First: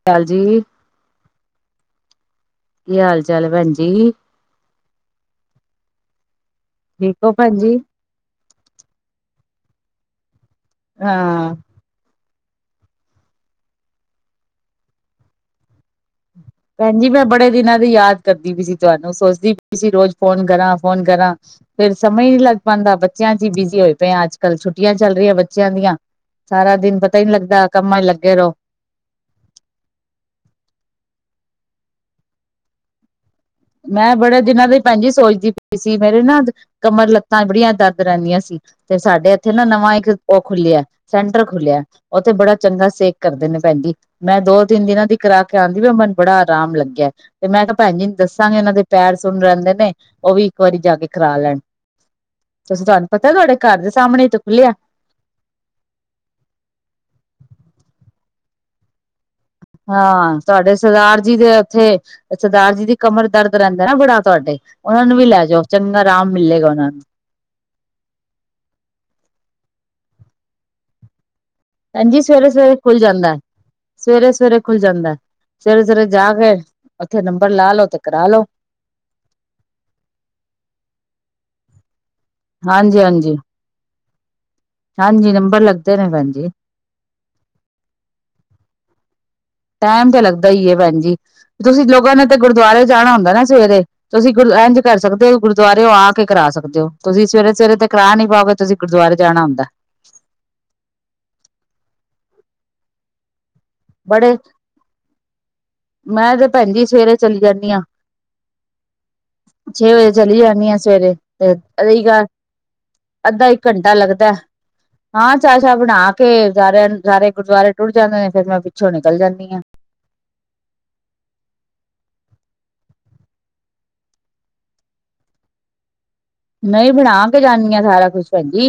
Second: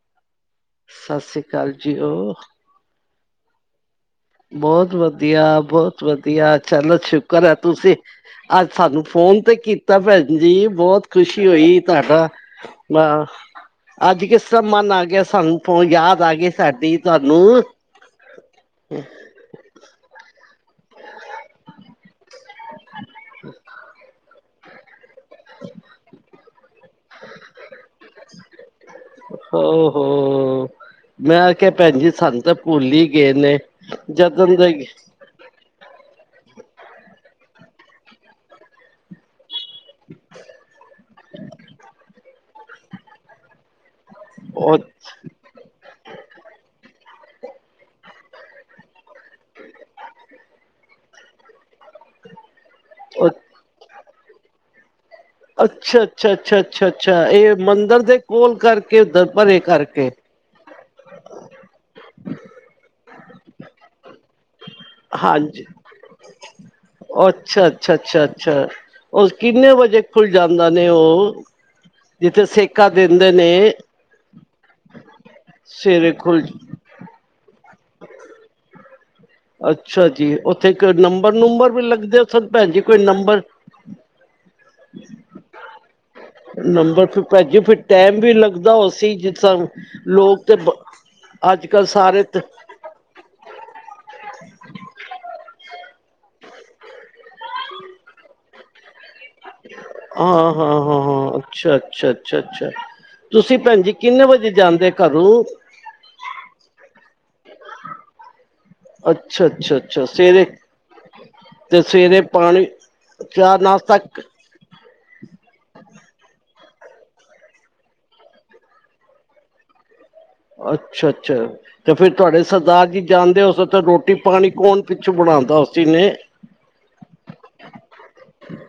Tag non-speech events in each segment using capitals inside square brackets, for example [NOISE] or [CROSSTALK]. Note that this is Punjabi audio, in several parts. ਸਤਿ ਸ੍ਰੀ ਅਕਾਲ ਜੀ ਸਤਿ ਸ੍ਰੀ ਅਕਾਲ ਜੀ ਉਹ। ਕੀ ਹਾਲ-ਚਾਲ, ਭੈਣਜੀ? ਬਹੁਤ ਵਧੀਆ, ਬਹੁਤ ਵਧੀਆ! ਚਲੋ ਠੀਕ ਹੋ ਸ਼ੁਕਰ ਹੈ ਭੈਣ ਜੀ ਤੁਸੀਂ ਅੱਜ ਸਾਨੂੰ ਫੋਨ ਤੇ ਕੀਤਾ, ਭੈਣ ਜੀ, ਬਹੁਤ ਖੁਸ਼ੀ ਹਾਂ ਹੋਈ। ਤੁਹਾਡਾ ਵ ਅੱਜ ਕਿਸ ਤਰ੍ਹਾਂ ਮਨ ਆ ਗਿਆ ਸਾਨੂੰ ਹੁਣ ਯਾਦ ਆ ਗਏ ਸਾਡੀ ਭੈਣ ਜੀ ਮੈਂ ਬੜੇ ਤੁਹਾਨੂੰ? ਦਿਨਾਂ ਦੀ ਯਾਦ ਕਰਦੀ ਵੀ ਸੀ ਤੁਹਾਨੂੰ ਸੋਚਦੀ ਵੀ ਸੀ ਰੋਜ਼ ਫੋਨ ਕਰਾਂ- ਫੋਨ ਕਰਾਂ। [INAUDIBLE] ਫਿਰ ਸਮੇ ਨੀ ਲੱਗ ਪੈਂਂਦਾ ਬੱਚਿਆਂ 'ਚ ਹੀ ਬਿਜ਼ੀ ਹੋਏ ਪਏ ਆ। ਅੱਜ-ਕੱਲ੍ਹ ਛੁੱਟੀਆਂ ਚੱਲ ਰਹੀਆਂ ਬੱਚਿਆਂ ਦੀਆਂ। ਸਾਰਾ ਦਿਨ ਪਤਾ ਹੀ ਨੀ ਲੱਗਦਾ ਕੰਮਾਂ 'ਚ ਲੱਗੇ ਰਹੋ। ਓ ਹੋ ਮੈਂ ਕਿਹਾ ਭੈਣਜੀ ਸਾਨੂੰ ਭੁੱਲ ਹੀ ਗਏ ਨੇ। ਮੈਂ ਬੜੇ ਜਦੋਂ ਦਿਨਾਂ ਦੇ ਦੀ ਭੈਣਜੀ ਸੋਚਦੀ ਪ ਸੀ ਮੇਰੇ ਨਾ ਕਮਰ ਲੱਤਾਂ ਬੜੀਆਂ ਦਰਦ ਰਹਿੰਦੀਆਂ ਸੀ ਤੇ ਸਾਡੇ ਇੱਥੇ ਨਾ ਨਵਾਂ ਇੱਕ ਉਹ ਖੁੱਲਿਆ ਸੈਂਟਰ ਖੁੱਲਿਆ ਉੱਥੇ ਬੜਾ ਚੰਗਾ ਸੇਕ ਕਰਦੇ ਨੇ ਭੈਣਜੀ। ਮੈਂ ਉਹ- ਦੋ-ਤਿੰਨ ਦਿਨਾਂ ਦੀ ਕਰਾ ਕੇ ਆਂਦੀ ਵੀ ਮਨ ਨੂੰ ਬੜਾ ਆਰਾਮ ਲੱਗਿਆ ਤੇ ਮੈਂ ਕਿਹਾ ਭੈਣ ਜੀ ਨ ਦੱਸ ਤਾਂ ਵੀ ਉਹਨਾਂ ਦੇ ਪੈਰ ਸੁਣ ਰਹਿੰਦੇ ਨੇ ਉਹ ਵੀ ਇੱਕ ਵਾਰੀ ਜਾ ਕੇ ਕਰਾ ਲੈਣ। ਤੁਸੀਂ ਤੁਹਾਨੂੰ ਪਤਾ ਉਹ- ਤੁਹਾਡੇ ਘਰ ਦੇ ਸਾਹਮਣੇ ਤੇ ਖੁੱਲਿਆ ਅੱਛਾ -ਅੱਛਾ- ਅੱਛਾ- ਅੱਛਾ -ਅੱਛਾ ਇਹ ਮੰਦਿਰ ਦੇ ਕੋਲ ਕਰਕੇ ਉੱਧਰ ਪਰੇ ਕਰਕੇ ਹਾਂ ਤੁਹਾਡੇ ਸਰਦਾਰ ਜੀ ਦੇ ਉੱਥੇ ਸਰਦਾਰ ਜੀ ਦੀ ਕਮਰ ਦਰਦ ਰਹਿੰਦਾ ਨਾ ਬੜਾ ਤੁਹਾਡੇ ਉਹਨਾਂ ਨੂੰ ਵੀ ਲੈ ਜਾਓ ਹਾਂਜੀ ਚੰਗਾ ਆਰਾਮ ਮਿਲੇਗਾ ਉਹਨਾਂ ਨੂੰ ਅੱਛਾ ਅੱਛਾ- ਅੱਛਾ- ਅੱਛਾ ਉਹ ਕਿੰਨੇ ਵਜੇ ਖੁੱਲ ਜਾਂਦਾ ਨੇ ਉਹ ਹਾਂਜੀ ਜਿੱਥੇ ਸਵੇਰੇ-ਸਵੇਰੇ ਸੇਕਾ ਖੁੱਲ ਦਿੰਦੇ ਜਾਂਦਾ, ਨੇ ਸਵੇਰੇ-ਸਵੇਰੇ ਖੁੱਲ ਜਾਂਦਾ ਸਵੇਰੇ-ਸਵੇਰੇ ਸਵੇਰੇ ਜਾ ਖੁੱਲ ਕੇ ਉੱਥੇ ਨੰਬਰ ਲਾ ਲੋ ਤੇ ਕਰਾ ਲੋ। ਅੱਛਾ ਜੀ ਉੱਥੇ ਕੋ ਨੰਬਰ-ਨੂੰਬਰ ਵੀ ਲੱਗਦੇ? ਉਥੇ ਭੈਣ ਜੀ ਕੋਈ ਹਾਂਜੀ-ਹਾਂਜੀ। ਹਾਂਜੀ ਨੰਬਰ ਹਾਂਜੀ ਨੰਬਰ ਲੱਗਦੇ ਨੇ ਭੈਣਜੀ। ਨੰਬਰ ਫਿਰ ਭੈਣਜੀ ਫਿਰ ਟਾਈਮ ਵੀ ਲੱਗਦਾ ਉਹ ਸੀ ਜਿਸਨ ਟਾਈਮ ਤਾਂ ਲੱਗਦਾ ਹੀ ਹੈ ਭੈਣ ਜੀ ਤੁਸੀਂ ਕੱਲ੍ਹ ਲੋਕਾਂ ਸਾਰੇ ਨੇ ਤਾਂ ਤੇ ਗੁਰਦੁਆਰੇ ਜਾਣਾ ਹੁੰਦਾ ਨਾ ਸਵੇਰੇ ਤੁਸੀ ਗੁਰ ਇੰਝ ਕਰ ਸਕਦੇ ਹੋ ਗੁਰਦੁਆਰੇਓ ਆ ਕੇ ਕਰਾ ਸਕਦੇ ਹੋ। ਤੁਸੀ ਸਵੇਰੇ-ਸਵੇਰੇ ਤੇ ਕਰਾ ਨੀ ਪਾਓਗੇ ਤੁਸੀਂ ਗੁਰਦੁਆਰੇ ਜਾਣਾ ਹੁੰਦਾ। ਹਾਂ -ਹਾਂ -ਹਾਂ- ਹਾਂ ਅੱਛਾ-ਅੱਛਾ-ਅੱਛਾ-ਅੱਛਾ ਤੁਸੀ ਭੈਣ ਜੀ। ਕਿੰਨੇ ਬੜੇ ਵੱਜੇ ਜਾਂਦੇ ਘਰੋਂ ਮੈਂ ਤੇ ਭੈਣਜੀ ਸਵੇਰੇ ਚਲੀ ਜਾਂਦੀ ਆਂ। ਅੱਛਾ ਅੱਛਾ ਛੇ ਅੱਛਾ ਵਜੇ ਚਲੀ ਸਵੇਰੇ ਜਾਂਦੀ ਹ ਸਵੇਰੇ ਤੇ ਰਹੀ ਸਵੇਰੇ ਗੱਲ ਪਾਣੀ ਚਾਹ ਅੱਧਾ-ਇੱਕ ਘੰਟਾ ਨਾਸ਼ਤਾ ਕ- ਲੱਗਦਾ। ਹਾਂ ਚਾਹ-ਸ਼ਾਹ ਬਣਾ ਕੇ ਸਾਰਿਆਂ ਸਾਰੇ ਗੁਰਦੁਆਰੇ ਟੁੱਰ ਜਾਂਦੇ ਨੇ ਫਿਰ ਮੈਂ ਪਿੱਛੋਂ ਨਿਕਲ ਜਾਂਦੀ ਹਾਂ। ਅੱਛਾ-ਅੱਛਾ ਤੇ ਫਿਰ ਤੁਹਾਡੇ ਸਰਦਾਰ ਜੀ ਜਾਣਦੇ ਹੋਸੇ ਤਾਂ ਰੋਟੀ ਪਾਣੀ ਕੌਣ ਪਿੱਛੋਂ ਬਣਾਉਂਦਾ ਉਸੀ ਨੇ ਨਹੀਂ ਬਣਾ ਕੇ ਜਾਂਦੀਆਂ ਸਾਰਾ ਕੁਛ ਜੀ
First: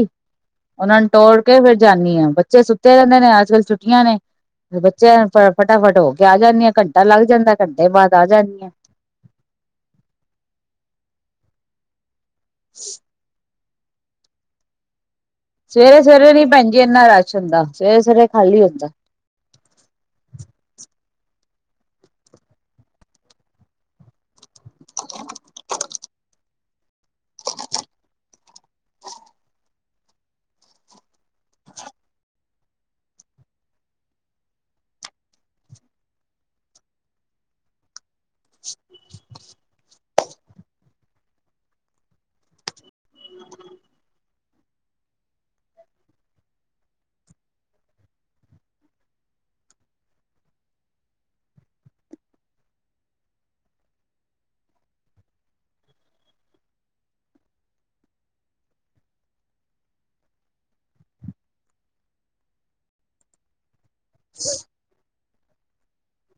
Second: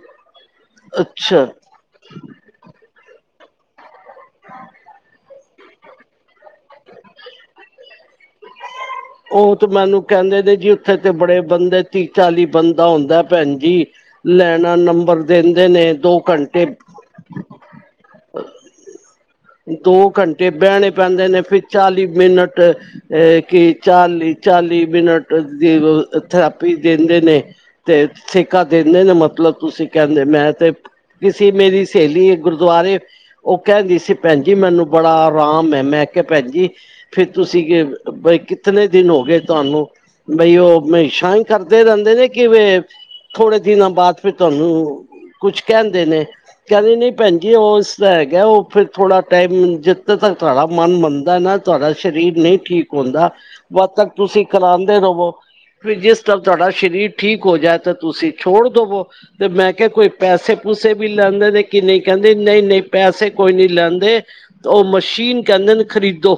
ਉਹਨਾਂ ਨੂੰ ਟੋੜ ਅੱਛਾ ਕੇ ਫਿਰ ਜਾਨੀ ਆ ਬੱਚੇ ਸੁੱਤੇ ਰਹਿੰਦੇ ਨੇ ਅੱਜ ਕੱਲ ਛੁੱਟੀਆਂ ਨੇ ਬੱਚੇ ਫਟਾਫਟ ਹੋ ਕੇ ਆ ਜਾਂਦੀ ਹਾਂ ਘੰਟਾ ਲੱਗ ਜਾਂਦਾ ਘੰਟੇ ਬਾਅਦ ਆ ਜਾਂਦੀ ਆਂ। ਉਹ ਤੇ ਮੈਨੂੰ ਕਹਿੰਦੇ ਦੇ ਜੀ ਉੱਥੇ ਤੇ ਬੜੇ ਬੰਦੇ ਤੀਹ ਚਾਲੀ ਬੰਦਾ ਹੁੰਦਾ ਭੈਣ ਜੀ ਲੈਣਾ ਨੰਬਰ ਦਿੰਦੇ ਨੇ ਦੋ ਸਵੇਰੇ-ਸਵੇਰੇ ਨੀ ਘੰਟੇ ਭੈਜੀ ਇੰਨਾ ਰਸ਼ ਹੁੰਦਾ ਸਵੇਰੇ- ਸਵੇਰੇ ਖਾਲੀ ਹੁੰਦਾ। ਦੋ ਘੰਟੇ ਬਹਿਣੇ ਪੈਂਦੇ ਨੇ ਫਰ ਚਾਲੀ ਮਿੰਟ ਅਹ ਕਿ ਚਾਲੀ -ਚਾਲੀ ਮਿੰਟ ਦੀ ਥਰਾਪੀ ਦਿੰਦੇ ਨੇ ਤੇ ਸੇਕਾ ਦਿੰਦੇ ਨੇ ਮਤਲਬ ਤੁਸੀਂ ਕਹਿੰਦੇ ਮੈਂ ਤੇ ਕਿਸੇ ਮੇਰੀ ਸਹੇਲੀ ਏ ਗੁਰਦੁਆਰੇ ਉਹ ਕਹਿੰਦੀ ਸੀ ਭੈਣ ਜੀ ਮੈਨੂੰ ਬੜਾ ਆਰਾਮ ਹੈ ਮੈਂ ਕਿਹਾ ਭੈਣ ਜੀ ਫਿਰ ਤੁਸੀ ਕਿ ਬਈ ਕਿ ਕਿਤਨੇ ਦਿਨ ਹੋ ਗਏ ਤੁਹਾਨੂੰ ਬਈ ਉਹ ਹਮੇਸ਼ਾ ਹੀ ਕਰਦੇ ਰਹਿੰਦੇ ਨੇ ਕਿਵੇ ਥੋੜੇ ਦਿਨਾਂ ਬਾਅਦ ਫਿਰ ਤੁਹਾਨੂੰ ਕੁਛ ਕਹਿੰਦੇ ਨੇ। ਕਹਿੰਦੇ ਨਹੀਂ ਭੈਣ ਜੀ ਉਸਦਾ ਹੈਗਾ ਉਹ ਫਿਰ ਥੋੜ੍ਹਾ ਟਾਈਮ ਜਿੱਥ ਤੱਕ ਤੁਹਾੜਾ ਮਨ ਮੰਨਦਾ ਨਾ ਤੁਹਾਡਾ ਸਰੀਰ ਨਹੀਂ ਠੀਕ ਹੁੰਦਾ ਵੱਦ ਤਕ ਤੁਸੀਂ ਕਰਾਂਦੇ ਰਹਵੋ। ਵੀ ਜਿਸ ਟਾਈਮ ਤੁਹਾਡਾ ਸਰੀਰ ਠੀਕ ਹੋ ਜਾਏ ਤਾਂ ਤੁਸੀਂ ਛੋੜ ਦਵੋ। ਤੇ ਮੈਂ ਕਿਹਾ ਕੋਈ ਪੈਸੇ ਪੂਸੇ ਵੀ ਲੈਂਦਾ ਤੇ ਕਿ ਨਹੀਂ ਕਹਿੰਦੇ ਨਹੀਂ- ਨਹੀਂ ਪੈਸੇ ਕੋਈ ਨਹੀਂ ਲੈਂ ਦੇ ਉਹ ਮਸ਼ੀਨ ਕਹਿੰਦੇ ਨੇ ਖਰੀਦੋ।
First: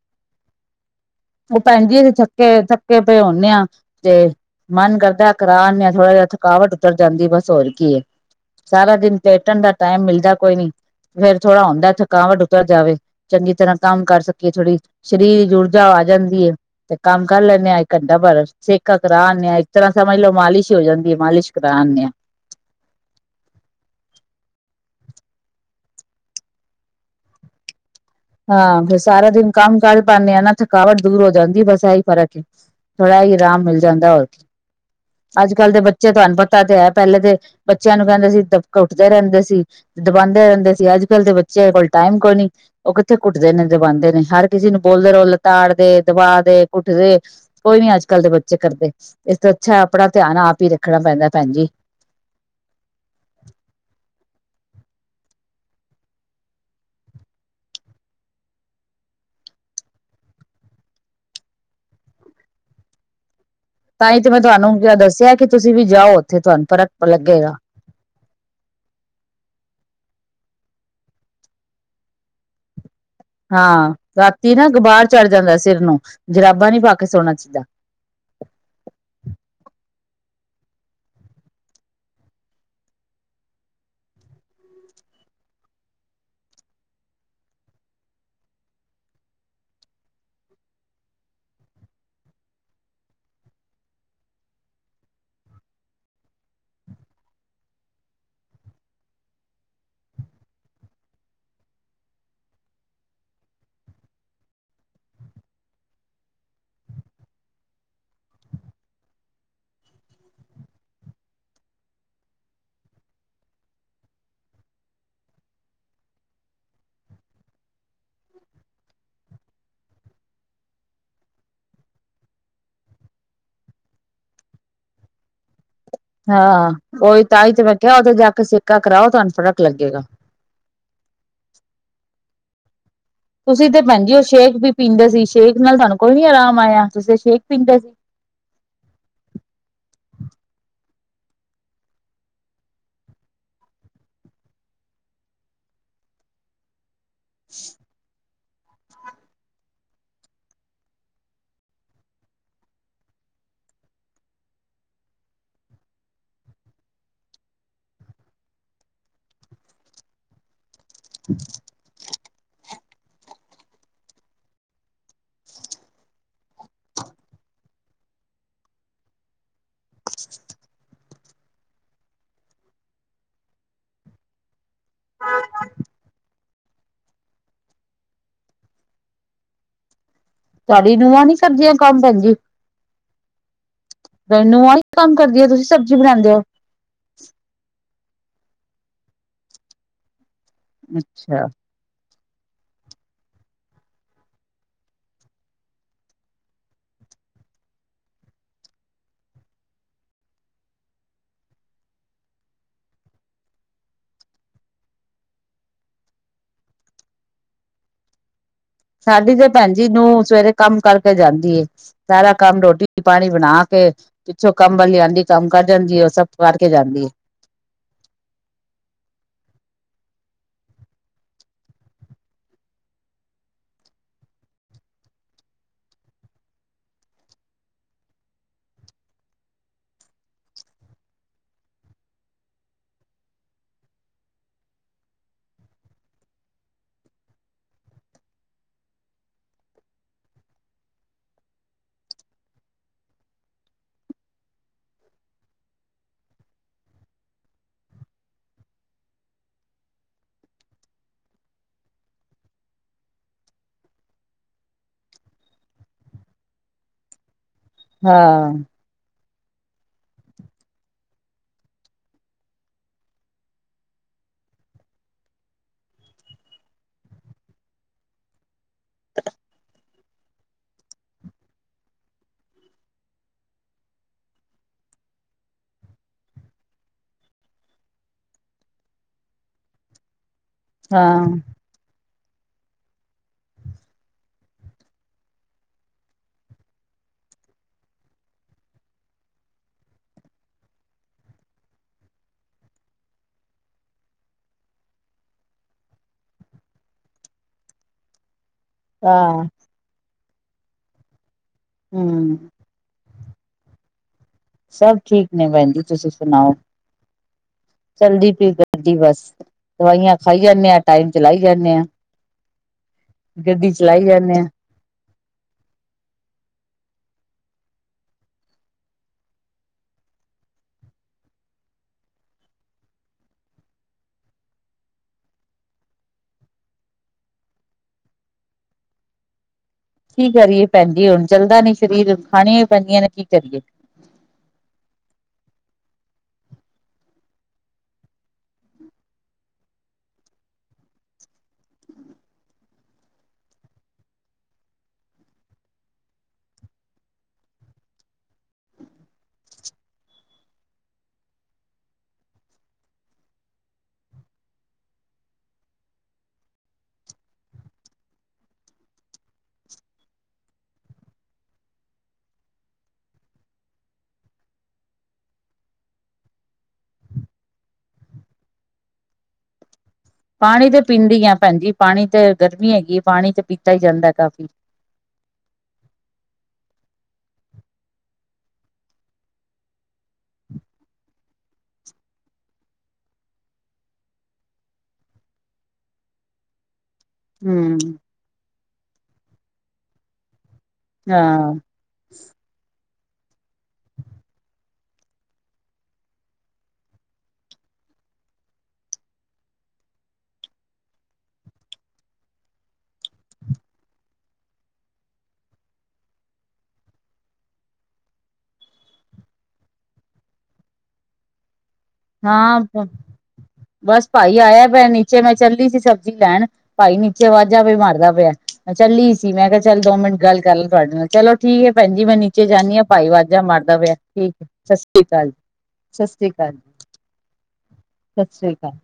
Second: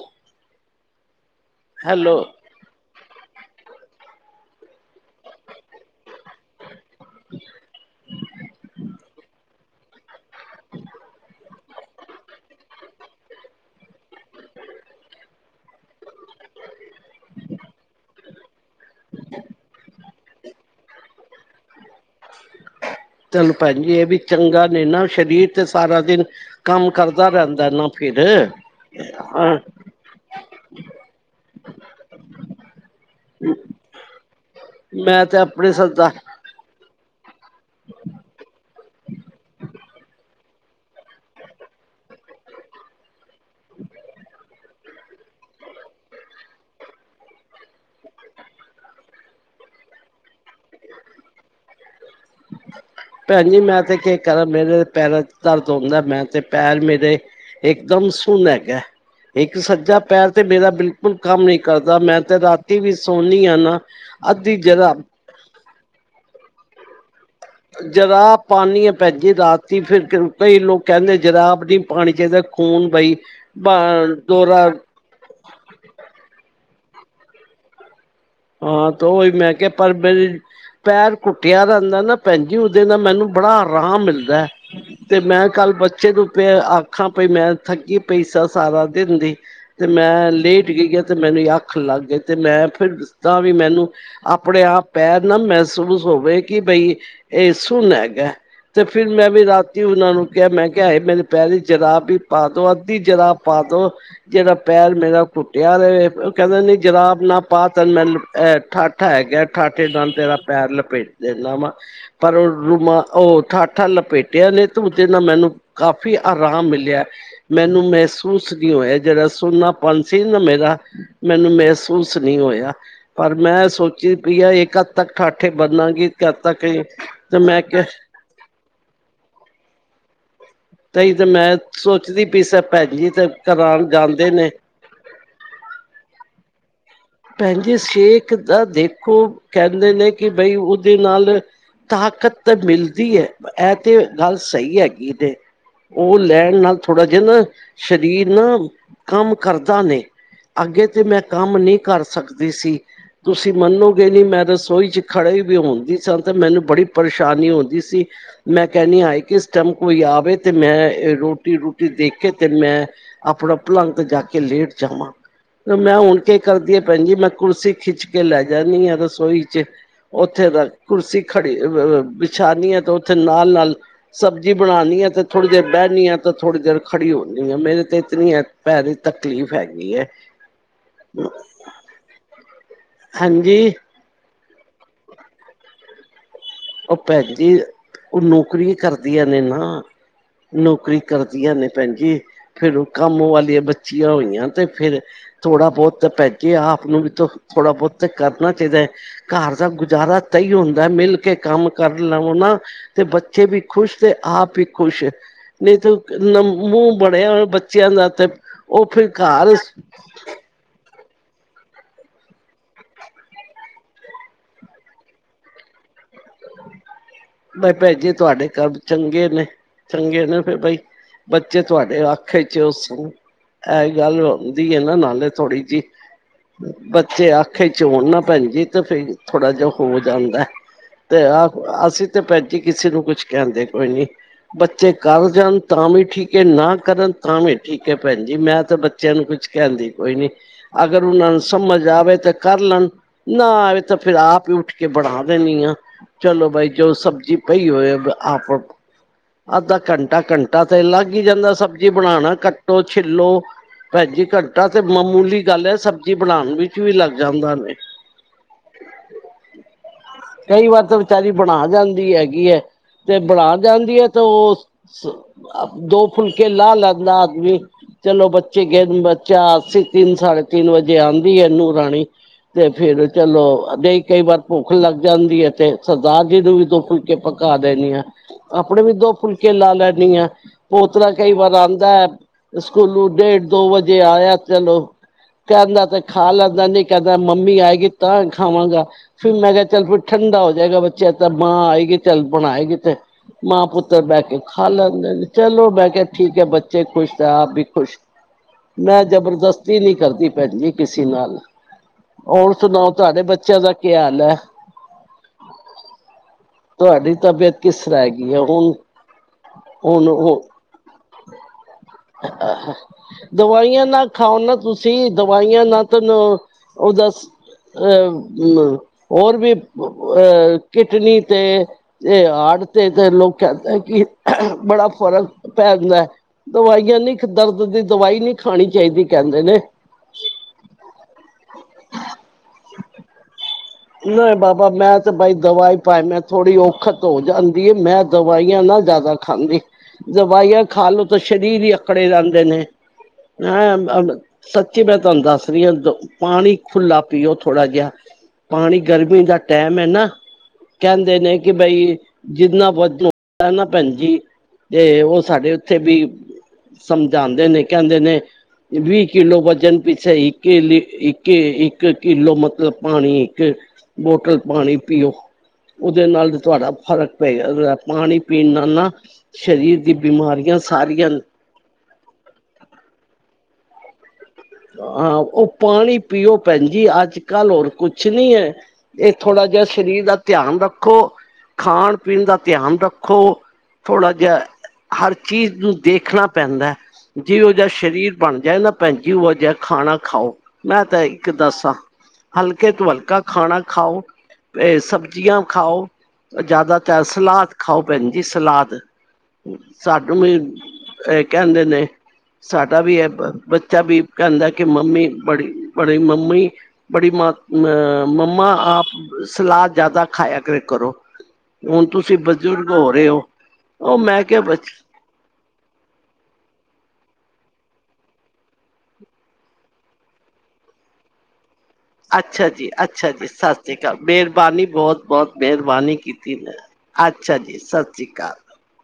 ਉਹ ਭੈਣ ਜ ਅਸੀਂ ਹੈਲੋ ਥੱਕੇ, ਥੱਕੇ ਪਏ ਹੁਣੇ ਆ ਜੇ ਮਨ ਕਰਦਾ ਕਰਾ ਆਨੇ ਆ ਥੋੜਾ ਜਿਹਾ ਰੁਕਾਵਟ ਉਤਰ ਜਾਂਦੀ ਬਸ ਹੋਰ ਕੀ ਹੈ ਐ, ਸਾਰਾ ਦਿਨ ਲੇਟਣ ਦਾ ਟਾਈਮ ਮਿਲਦਾ ਕੋਈ ਨੀ ਫੇਰ ਥੋੜਾ ਹੁੰਦਾ ਥਕਾਵਟ ਉਤਰ ਜਾਵੇ ਚੰਗੀ ਤਰ੍ਹਾਂ ਕੰਮ ਕਰ ਸਕੀਏ, ਥੋੜੀ ਸਰੀਰ ਦੀ ਊਰਜਾ ਆ ਜਾ ਜਾਂਦੀ ਏ ਤੇ ਕੰਮ ਕਰ ਲੈਂਦੇ ਹਾਂ, ਇੱਕ ਘੰਟਾ ਬਰ ਸੇਕਾ ਕਰਾਉਂਦੇ ਹਾਂ ਇੱਕ ਤਰ੍ਹਾਂ ਸਮਝ ਲੋਓ ਮਾਲਿਸ਼ ਹੀ ਹੋ ਜਾਂਦੀ ਹੈ, ਮਾਲਿਸ਼ ਕਰਾਉਂਦੇ ਹਾਂ। ਚਲੋ ਭੈਣ ਜੀ ਇਹ ਵੀ ਚੰਗਾ ਨੇ ਨਾ ਸਰੀਰ ਤੇ ਸਾਰਾ ਦਿਨ ਕੰਮ ਕਰਦਾ ਰਹਿੰਦਾ ਨਾ ਫਿਰ ਹਾਂ ਫਿਰ ਸਾਰਾ ਦਿਨ ਹਾਂ ਕੰਮ ਕਰ ਪਾਉਂਦੇ ਆ ਨਾ ਥਕਾਵਟ ਦੂਰ ਹੋ ਜਾਂਦੀ ਬਸ ਇਹੀ ਫਰਕ ਪਰ ਏ ਹੀ ਆਰਾਮ ਮਿਲ ਜਾਂਦਾ ਹੋਰ ਮੈਂ ਤੇ ਅੱਜ ਆਪਣੇ ਕੱਲ੍ਹ ਦੇ ਬੱਚੇ ਸਰਦਾਰ ਤੁਹਾਨੂੰ ਪਤਾ ਤਾ ਤੇ ਹੈ ਪਹਿਲੇ ਦੇ ਬੱਚਿਆਂ ਨੂੰ ਕਹਿੰਦੇ ਸੀ, ਦ ਘੁੱਟਦੇ ਰਹਿੰਦੇ ਸੀ ਦਬਾਉਂਦੇ ਰਹਿੰਦੇ ਸੀ, ਅੱਜ-ਕੱਲ੍ਹ ਦੇ ਕਿਸੇ ਕੋਲ ਟਾਈਮ ਕੋਈ ਨੀ ਉਹ ਕਿੱਥੇ ਘੁੱਟਦੇ ਨੇ ਦਬਉਂਦੇ ਨੇ ਹਰ ਕਿਸੇ ਨੂੰ ਬੋਲਦੇ ਰਹੋ, ਲਤਾੜ ਦੇ ਦਬਾ ਦੇ ਕੁੱਟਦੇ ਕੋਈ ਨੀ ਅੱਜ-ਕੱਲ ਦੇ ਬੱਚੇ ਕਰਦੇ, ਇਸ ਤੋਂ ਅੱਛਾ ਆਪਣਾ ਧਿਆਨ ਆਪ ਹੀ ਰੱਖਣਾ ਪੈਂਦਾ ਭੈਣ ਜੀ। ਭੈਣ ਜੀ ਮੈਂ ਤੇ ਕੀ ਕਰਾਂ ਮੇਰੇ ਪੈਰਾਂ ਦਰਦ ਹੁੰਂਦਾ ਮੈਂ ਤੇ ਪੈਰ ਮੇਰੇ ਇੱਕਦਮ ਸੁਨ ਹੇਗਾ। ਇੱਕ ਸੱਜਾ ਪੈਰ ਤੇ ਮੇਰਾ ਬਿਲਕੁਲ ਕੰਮ ਨੀ ਕਰਦਾ, ਮੈਂ ਤੇ ਰਾਤੀ ਵੀ ਸੌਦੀ ਹਾਂ ਨਾ ਤਾਂ ਹੀ ਤੇ ਮੈਂ ਅੱਧੀ ਤੁਹਾਨੂੰ ਜਰਾ ਦੱਸਿਆ, ਕਿ ਤੁਸੀਂ ਵੀ ਜਾਓ ਉੱਥੇ ਤੁਹਾਨੂੰ ਫਰਕ ਲੱਗੇਗਾ। ਜਰਾਬ ਪਾਣੀ ਹੈਲ ਭੈਜੀ ਰਾਤੀ ਫਿਰ ਕਈ ਲੋਕ ਕਹਿੰਦੇ ਜਰਾਬ ਨਹੀਂ ਪਾਣੀ ਚਾਹੀਦੀ। ਖੂਨ ਬਈ ਬ ਹਾਂ ਰਾਤੀ ਨਾ ਦੌਰਾ ਗ ਗੁਬਾਰ ਚੜ੍ਹ ਜਾਂਦਾ, ਸਿਰ ਨੂੰ ਜਰਾਬਾਂ ਨੀ ਪਾ ਕੇ ਸੋਣਾ ਚਾਹੀਦਾ। ਹਾਂ ਤੇ ਉਹੀ ਮੈਂ ਕਿਹਾ ਪਰ ਮੇਰੀ ਪੈਰ ਕੁੱਟਿਆ ਰਹਿੰਦਾ ਨਾ ਭੈਣ ਜੀ, ਉਹਦੇ ਨਾਲ ਮੈਨੂੰ ਬੜਾ ਆਰਾਮ ਮਿਲਦਾ। ਤੇ ਮੈਂ ਕੱਲ ਬੱਚੇ ਨੂੰ ਪਏ ਆਖਾਂ ਪਈ ਮੈਂ ਥਕੀ ਪੈਸਾ ਸਾਰਾ ਦਿਨ ਦੀ ਤੇ ਮੈਂ ਲੇਟ ਗਈ, ਆ ਤੇ ਮੈਨੂੰ ਅਖ ਲੱਗ ਗਏ ਤੇ ਮੈਂ ਫਿਰ ਤਾਂ ਵੀ ਮੈਨੂੰ ਆਪਣੇ ਆਪ ਪੈਰ ਨਾ ਮਹਿਸੂਸ ਹੋਵੇ ਕਿ ਬਈ ਇਹ ਸੁੂਨ ਹੇਗਾ। ਤੇ ਫਿਰ ਮੈਂ ਵੀ ਰਾਤੀ ਉਹਨਾਂ ਨੂੰ ਕਿਹਾ ਮੈਂ ਕਿਹਾ, ਇਹ ਮੇਰੇ ਪੈਰੇ ਜਰਾਬ ਹੀ ਪਾ ਦੋ ਅੱਧੀ ਜਰਾਬ ਪਾ ਦੋ ਜਿਹੜਾ ਪੈਰ ਮੇਰਾ ਕੁੱਟਿਆ ਰਹੇ, ਉਹ ਕਹਿੰਦੇ ਨੀ ਜਰਾਬ ਨਾ ਪਾ ਮੈਂਹ ਠਾਠਾ ਹੈਗਾ, ਠਾਠੇ ਨਾਲ ਤੇਰਾ ਪੈਰ ਲਪੇਟ ਦਿੰਦਾ ਵਾਂ ਪਰ ਉਹ ਰੂਮਾ ਉਹ ਠਾਠਾਂ ਲਪੇਟਿਆ ਨੇ ੳਹਦੇ ਨਾਲ ਮੈਨੂੰ ਕਾਫ਼ੀ ਆਰਾਮ ਮਿਲਿਆ। ਮੈਨੂੰ ਮਹਿਸੂਸ ਨਹੀਂ ਹੋਇਆ, ਜਿਹੜਾ ਸੁਨਾਪਨ ਸੀ ਨਾ ਮੇਰਾ ਮੈਨੂੰ ਮਹਿਸੂਸ ਨਹੀਂ ਹੋਇਆ। ਪਰ ਮੈਂ ਸੋਚੀ ਪਈ ਆ, ਇੱਕ ਹੱਦ ਤੱਕ ਠਾਠੇ ਬਣਗੀ। ਹਾਂ ਉਹੀ ਤਾਂਹੀ ਤੇ ਮੈਂ ਕਿਹਾ ਉਥ ਜਾ ਕੇ ਸਿੱਕਾ ਕਰਾਓ, ਤੁਹਾਨੂੰ ਫਰਕ ਲੱਗੇਗਾ। ਤਾਂਈ ਤਾਂ ਮੈਂ ਸੋਚਦੀ ਪਈ ਸਾ ਭੈਣ ਜੀ ਤਾਂ, ਤੁਸੀਂ ਤੇ ਭੈਣ ਜੀ ਉਹ ਸ਼ੇਕ ਵੀ ਪੀਂਦੇ ਸੀ, ਸ਼ੇਕ ਨਾਲ ਤੁਹਾਨੂੰ ਕੋਈ ਨੀ ਆਰਾਮ ਆਇਆ, ਤੁਸੀਂ ਸ਼ੇਕ ਭੈੇ ਪੀਂਦੇ ਸੀ। ਸ਼ੇਖ ਦਾ ਦੇਖੋ, ਕਹਿੰਦੇ ਨੇ ਕਿ ਬਈ ਉਹਦੇ ਨਾਲ ਤਾਕਤ ਤਾਂ ਮਿਲਦੀ ਹੈ, ਇਹ ਤੇ ਗੱਲ ਸਹੀ ਹੈਗੀ ਨੇ। ਉਹ ਲੈਣ ਨਾਲ ਥੋੜ੍ਹਾ ਜਿਹਾ ਨਾ ਸਰੀਰ ਨਾ ਕੰਮ ਕਰਦਾ ਨੇ ਅੱਗੇ ਤੇ ਮੈਂ ਕੰਮ ਨਹੀਂ ਕਰ ਸਕਦੀ ਸੀ। ਤੁਸੀਂ ਮੰਨੋਗੇ ਨੀ, ਮੈਂ ਰਸੋਈ ਚ ਖੜੇ ਵੀ ਹੁੰਦੀ ਸਨ ਤੇ ਮੈਨੂੰ ਬੜੀ ਪਰੇਸ਼ਾਨੀ ਹੁੰਦੀ ਸੀ। ਮੈਂ ਕਹਿਣੀ ਆਈ ਕਿਸ ਟਾਈਮ ਕੋਈ ਆਵੇ ਤੇ ਮੈਂ ਰੋਟੀ ਰਟੀ ਦੇਖੇ ਤੇ ਮੈਂ ਆਪਣਾ ਭਲੰਗ ਜਾ ਕੇ ਲੇਟ ਜਾਵਾਂ। ਮੈਂ ਹੁਣ ਕੇ ਕਰਦੀ ਆ। ਭੈਣ ਜੀ ਮੈਂ ਕੁਰਸੀ ਖਿੱਚ ਕੇ ਲੈ ਜਾਂਦੀ ਹਾਂ, ਰਸੋਈ ਚ ਉੱਥੇ ਰ ਕੁਰਸੀ ਖੜੀ ਵਿਛਾਨੀ ਹੈ ਤੇ ਉੱਥੇ ਨਾਲ-ਨਾਲ, ਸਬਜ਼ੀ ਬਣਾਉਂਣੀ ਆ ਤੇ ਥੋੜ੍ਹੀ ਦੇਰ ਬਹਿਣੀ ਆ ਤੇ ਥੋੜ੍ਹੀ ਦੇਰ ਖੜੀ ਹੋਦੀ ਮੇਰੇ ਤੇ ਇਤ ਪੈਸ ਦੀ ਤਕਲੀਫ਼ ਹੈਗੀ ਐ। ਤੁਹਾਡੀਆਂ ਨੂੰਹਾਂ ਨਹੀਂ ਸਬਜੀ ਕੱਟ ਸਕਦੀਆਂ ਭੈਣ ਜੀ। ਹਾਂਜੀ ਨਹੁ ਕੰਮ ਕਰਦੀ ਹੈ ਤੁਸੀਂ ਸਬਜ਼ੀ ਬਣਾਉਂਦੇ ਹੋ ਉਹ ਭੈਣ ਜੀ ਉਹ ਨੌਕਰੀ ਕਰਦੀਆਂ ਨੇ ਨਾ ਨੌਕਰੀ ਅੱਛਾ ਕਰਦੀਆਂ ਨੇ ਭੈਣਜੀ ਫੇਰ ਉਹ ਕੰਮ ਵਾਲੀਆਂ ਬੱਚੀਆਂ ਹੋਈਆਂ ਤੇ ਫੇਰ ਥੋੜਾ ਬਹੁਤ ਤਾਂ ਪੈਕੇ ਆਪ ਨੂੰ ਵੀ ਤਾਂ ਥੋੜਾ ਬਹੁਤ ਕਰਨਾ ਚਾਹੀਦਾ ਹੈ ਘਰ ਦਾ ਗੁਜ਼ਾਰਾ ਤ ਹੀ ਹੁੰਦਾ ਮਿਲ ਕੇ। ਕੰਮ ਕਰ ਲੋ ਨਾ ਤੇ ਬੱਚੇ ਵੀ ਖੁਸ਼ ਤੇ ਆਪ ਵੀ ਖੁਸ਼ ਨਹੀਂ ਤੇ ਨ ਮੂੰਹ ਬਣਿਆ ਹੋ ਬੱਚਿਆਂ ਦਾ ਤੇ ਉਹ ਫਿਰ ਸਾਡੀ ਤੇ ਘਰ ਭੈਣ ਜੀ ਨੂੰ ਸਵੇਰੇ ਕੰਮ ਕਰਕੇ ਜਾਂਦੀ ਸਾਰਾ ਕੰਮ ਰੋਟੀ ਪਾਣੀ ਬਣਾ ਕੇ ਪਿੱਛੋਂ ਕੰਮ ਵਾਲੀ ਆਂਦੀ ਕੰਮ ਕਰ ਜਾਂਦੀ ਉਹ ਸਭ ਕਰਕੇ ਜਾਂਦੀ ਏ ਬਾਈ ਭੈ ਜੇ ਤੁਹਾਡੇ ਘਰ ਚੰਗੇ ਨੇ ਚੰਗੇ ਨੇ ਫਿਰ ਬਾਈ ਬੱਚੇ ਤੁਹਾਡੇ ਆਖੇ ਚ ਉਸਨ ਇਹਹੀ ਗੱਲ ਹੁੰਦੀ ਹੈ ਨਾ ਨਾਲੇ ਥੋੜੀ ਜਿਹੀ ਬੱਚੇ ਆਖੇ ਚੋਣ ਨਾ ਭੈਣ ਜ ਤੇ ਫਿਰ ਥੋੜਾ ਜਿ ਹੋ ਜਾਂਦਾ ਤੇ ਅਸੀਂ ਤੇ ਭੈਜੀ ਕਿਸੇ ਨੂੰ ਕੁਛ ਕਹਿੰਦੇ ਕੋਈ ਨੀ ਬੱਚੇ ਕਰ ਜਾਣ ਤਾਂ ਵੀ ਠੀਕ ਹੈ ਨਾ ਕਰਨ ਤਾਂ ਵੀ ਠੀਕ ਹੈ ਭੈਣ ਜੀ ਮੈਂ ਤੇ ਬ ਬੱਚਿਆਂ ਨੂੰ ਕੁਝ ਕਹਿੰਦੀ ਕੋਈ ਨੀ ਅਗਰ ਉਹਨਾਂ ਨੂੰ ਸਮਝ ਆਵੇ ਤਾਂ ਕਰ ਲੈਣ ਨਾ ਇਹ ਤਾਂ ਫੇਿਰ ਆਪ ਹੀ ਉੱਠ ਕੇ ਬਣਾ ਦੇਣੀ ਆ ਚਲੋ ਬਾਈ ਜੋ ਸਬਜ਼ੀ ਪਈ ਹੋਏ ਆਪ ਅੱਧਾ ਘੰਟਾ ਘੰਟਾ ਤੇ ਲੱਗ ਹੀ ਜਾਂਦਾ ਸਬਜ਼ੀ ਬਣਾਉਣਾ ਕੱਟੋ ਛਿੱਲੋ ਭੈਜੀ ਘੰਟਾ ਤੇ ਮਾਮੂਲੀ ਗੱਲ ਹੈ ਸਬਜ਼ੀ ਬਣਾਉਣ ਵਿੱਚ ਵੀ ਲੱਗ ਜਾਂਦਾ ਨੇ ਹਾਂ ਕਈ ਵਾਰ ਤਾਂ ਦਾਲ ਬਣਾ ਜਾਂਦੀ ਹੈਗੀ ਹੈ ਤੇ ਬਣਾ ਜਾਂਦੀ ਹੈ ਤੇ ਉਹ ਦੋ ਫੁਲਕੇ ਲਾ ਲਦਾ ਆਦਮੀ ਚਲੋ ਬੱਚੇ ਗ ਬੱਚਾ ਅਸੀ ਤਿੰਨ ਸਾਢੇ ਤਿੰਨ ਵਜੇ ਆਉਂਦੀ ਹੈ ਇਹਨੂੰ ਰਾਣੀ ਤੇ ਫੇਰ ਚਲੋ ਦੇ ਕਈ ਵਾਰ ਭੁੱਖ ਲੱਗ ਜਾਂਦੀ ਹੈ ਤੇ ਦਾ ਜੀ ਨੂੰ ਵੀ ਦੋ ਫੁਲਕੇ ਪਕਾ ਦੇਣੀ ਆਾਂ ਆਪਣੇ ਵੀ ਦੋ ਫੁਲਕੇ ਲਾ ਲੈਦੀ ਆ ਪੋਤਰਾ ਕਈ ਹਾਂ ਵਾਰ ਆਉਂਦਾ ਹੈ ਸਕੂਲੋਂ ਡੇਢ ਦੋ ਵਜੇ ਆਇਆ ਚਲੋ ਕਹਿੰਦਾ ਤੇ ਖਾ ਲੈਂਦਾ, ਨੀ ਕਹਿੰਦਾ। ਮੰਮੀ ਆਏਗੀ ਤਾਂ ਖਾਵਾਂਗਾ। ਫਿਰ ਮੈਂ ਕਿਹਾ ਚੱਲ ਫਿਰ ਠੰਡਾ ਹੋ ਜਾਏਗਾ ਬੱਚੇ, ਤਾਂ ਮਾਂ ਆਏਗੀ ਚੱਲ ਬਣਾਏਗੀ ਤੇ। ਮਾਂ ਪੁੱਤਰ ਬਹਿ ਕੇ ਖਾ ਲੈਂਦੇ ਨੇ। ਚਲੋ ਮੈਂ ਕਿਹਾ ਠੀਕ ਹੈ। ਬੱਚੇ ਖੁਸ਼ ਤਾ ਆਪ ਵੀ ਖੁਸ਼। ਮੈਂ ਹਾਂ ਜ਼ਬਰਦਸਤੀ ਨਹੀਂ ਕਰਦੀ ਭੈਣ ਜੀ ਕਿਸੇ ਨਾਲ। ਹਮ ਹੋਰ ਸੁਣਾਓ? ਤੁਹਾਡੇ ਬੱਚਿਆਂ ਦਾ ਕੀ ਹਾਲ ਹੈ? ਸਭ ਠੀਕ ਨੇ। ਭੈਣ ਜੀ ਤੁਸੀਂ ਸੁਣਾਓ? ਤੁਹਾਡੀ ਤਬੀਅਤ ਕਿਸ ਤਰ੍ਹਾਂ ਚਲਦੀ ਹੈਗੀ ਹੈ ਪਈ ਹੁਣ ਗਡੀ ਬਸ। ਹੁਣ ਦਵਾਈਆਂ ਖਾਈ ਉਹ ਜਾਂਦੇ ਹਾਂ। ਟਾਈਮ ਚਲਾਈ ਜਾਂਨੇ ਹਾਂ। ਦਵਾਈਆਂ ਨਾ ਜਾਂਦੇ ਖਾਓ ਆ ਨਾ ਤੁਸੀਂ। ਸੀ ਦਵਾਈਆਂ ਨਾ ਤੈਨੂੰ ਉਹ ਦਸ ਅ-ਹੋਰ ਵੀ ਅਹ ਕਿਡਨੀ ਤੇ ਤੇ ਹੜ ਤੇ ਤੇ ਲੋਕ ਕਹਿੰਦੇ ਕਿ ਬੜਾ ਫ਼ਰਕ ਪੈ ਜਾਂਦਾ ਹੈ। ਦਵਾਈਆਂ ਨੀ। ਦਰਦ ਦੀ ਦਵਾਈ ਨਹੀਂ ਖਾਣੀ ਚਾਹੀਦੀ, ਕਹਿੰਦੇ ਨੇ। ਕੀ ਕਰੀਏ ਭੈਣ ਜੀ? ਹੁਣ ਚੱਲਦਾ ਨੀ ਸ਼ਰੀਰ। ਖਾਣੀਆਂ ਹੀ ਪੈਂਦੀਆਂ ਨੇ ਕੀ ਕਰੀਏ? ਨਹੀਂ ਬਾਬਾ ਮੈਂ ਤੇ ਬਈ ਦਵਾਈ, [UNINTELLIGIBLE] ਮੈਂ ਥੋੜ੍ਹੀ ਔਖਤ ਹੋ ਜਾਂਦੀ ਹੈ। ਮੈਂ ਦਵਾਈਆਂ ਨਾ ਜ਼ਿਆਦਾ ਖਾਂਦੀ। ਦਵਾਈਆਂ ਖਾ ਲੋ ਤਾਂ ਸ਼ਰੀਰ ਹੀ ਅਕੜੇ ਜਾਂਦੇ ਨੇ। [UNINTELLIGIBLE] ਮੈਂ ਅਬ ਸੱਚੀ ਮੈਂ ਤੁਹਾਨੂੰ ਦੱਸ ਰਹੀ ਹਾਂ, ਦ-ਪਾਣੀ ਖੁੱਲਾ ਪੀਓ ਥੋੜ੍ਹਾ ਜਿਹਾ। ਪਾਣੀ, ਗਰਮੀ ਦਾ ਟੈਮ ਹੈ ਨਾ। ਕਹਿੰਦੇ ਨੇ ਕਿ ਬਈ ਜਿੰਨਾ ਵ [UNINTELLIGIBLE] ਨਾ ਭੈਣਜੀ ਤੇ ਉਹ ਸਾਡੇ ਉੱਥੇ ਵੀ ਸਮਝਾਉਦੇ ਨੇ, ਕਹਿੰਦੇ ਨੇ ਵੀਹ ਕਿੱਲੋ ਵਜਨ ਪਿਛੇ-ਸਹੀ ਇੱਕ-ਇੱਕ-ਇੱਕ ਕਿੱਲੋ ਮਤਲਬ ਪਾਣੀ ਤੇ ਬੋਟਲ ਪਾਣੀ ਪੀਓ। ਉਹਦੇ ਨਾਲ ਤੁਹਾਡਾ ਫ਼ਰਕ ਪਏਗਾ, ਜਾਂ ਪਾਣੀ ਪੀਣ ਨਾਲ ਨਾ ਸ਼ਰੀਰ ਪਾਣੀ ਤਾਂ ਪੀਂਦੀ ਆ ਭੈਣਜੀ। ਪਾਣੀ ਤੇ ਗਰਮੀ ਹੈਗੀ ਆ, ਪਾਣੀ ਤੇ ਪੀਤਾ ਹੀ ਜਾਂਦਾ ਹੈ ਕਾਫ਼ੀ। ਹਾਂ ਉਹ, ਪਾਣੀ ਪੀਓ ਭੈਣ ਜੀ। ਅੱਜ ਕੱਲ ਹੋਰ ਕੁਛ ਨਹੀ ਹੈ। ਇਹ ਥੋੜ੍ਹਾ ਜਿਹਾ ਸ਼ਰੀਰ ਦਾ ਧਿਆਨ ਰੱਖੋ। ਖਾਣ ਪੀਣ ਦਾ ਧਿਆਨ ਰੱਖੋ। ਥੋੜ੍ਹਾ ਜਿਹਾ, ਹਰ ਚੀਜ਼ ਨੂੰ ਦੇਖਣਾ ਪੈਂਦਾ ਹੈ। ਜਿਹੋ ਜਿਹਾ ਹੂੰ। ਸ਼ਰੀਰ ਬਣ ਜਾਏ ਨਾ ਭੈਣਜੀ, ਓਹੋ ਜਿਹਾ ਖਾਣਾ ਖਾਓ। ਮੈਂ ਤਾਂ ਇੱਕ ਹਾਂ, ਦੱਸਾਂ। ਹਲਕੇ ਤੋਂ ਹਲਕਾ ਖਾਣਾ ਖਾਓ। ਇਹ ਸਬਜ਼ੀਆਂ ਖਾਓ ਜ਼ਿਆਦਾਤਰ ਸਲਾਦ ਖਾਓ ਭੈਣ ਜੀ, ਸਲਾਦ। ਸਾਨੂੰ ਵੀ ਇਹ ਕਹਿੰਦੇ ਨੇ, ਸਾਡਾ ਵੀ ਇਹ ਬ-ਬ ਬੱਚਾ ਵੀ ਕਹਿੰਦਾ, ਕਿ ਮੰਮੀ ਬੜੀ-ਬੜੀ ਮੰਮੀ ਬੜੀ ਮਾ ਅਹ-ਮੰਮਾ ਆਪ ਸਲਾਦ ਜ਼ਿਆਦਾ ਖਾਇਆ ਕਰੇ ਕਰੋ। ਹੁਣ ਤੁਸੀਂ ਬਜ਼ੁਰਗ ਹਾਂ ਹੋ ਰਹੇ ਹੋ। ਉਹ ਮੈਂ ਕਿਹਾ ਬ ਚੇ ਮੈਂ ਚੱਲੀ ਸੀ ਸਬਜ਼ੀ ਲੈਣ। ਭਾਈ ਨੀਚੇ ਵਾਜਾ ਵੀ ਮਾਰਦਾ ਪਿਆ ਹੈ। ਚੱਲੀ ਹੀ ਸੀ। ਮੈਂ ਕਿਹਾ ਚੱਲ ਦੋ ਮਿੰਟ ਗੱਲ ਕਰ ਲਾ ਤੁਹਾਡੇ ਨਾਲ। ਚਲੋ ਠੀਕ ਹੈ ਭੈਣ ਜੀ ਮੈਂ ਨੀਚੇ ਅੱਛਾ ਜੀ ਜਾਦੀ ਹਾਂ ਭਾਈ ਅੱਛਾ ਜੀ ਆਵਾਜਾਂ ਸਤਿ ਸ੍ਰੀ ਮਾਰਦਾ ਪਿਆ ਹੈ। ਅਕਾਲ ਠੀਕ ਹੈ, ਮਿਹਰਬਾਨੀ ਸਤਿ ਸ੍ਰੀ ਬਹੁਤ ਅਕਾਲ ਜੀ। ਬਹੁਤ ਮਿਹਰਬਾਨੀ ਸਤਿ ਸ੍ਰੀ ਕੀਤੀ ਅਕਾਲ ਜੀ। ਅੱਛਾ ਜੀ ਸਤ ਸਤਿ ਸ੍ਰੀ ਅਕਾਲ।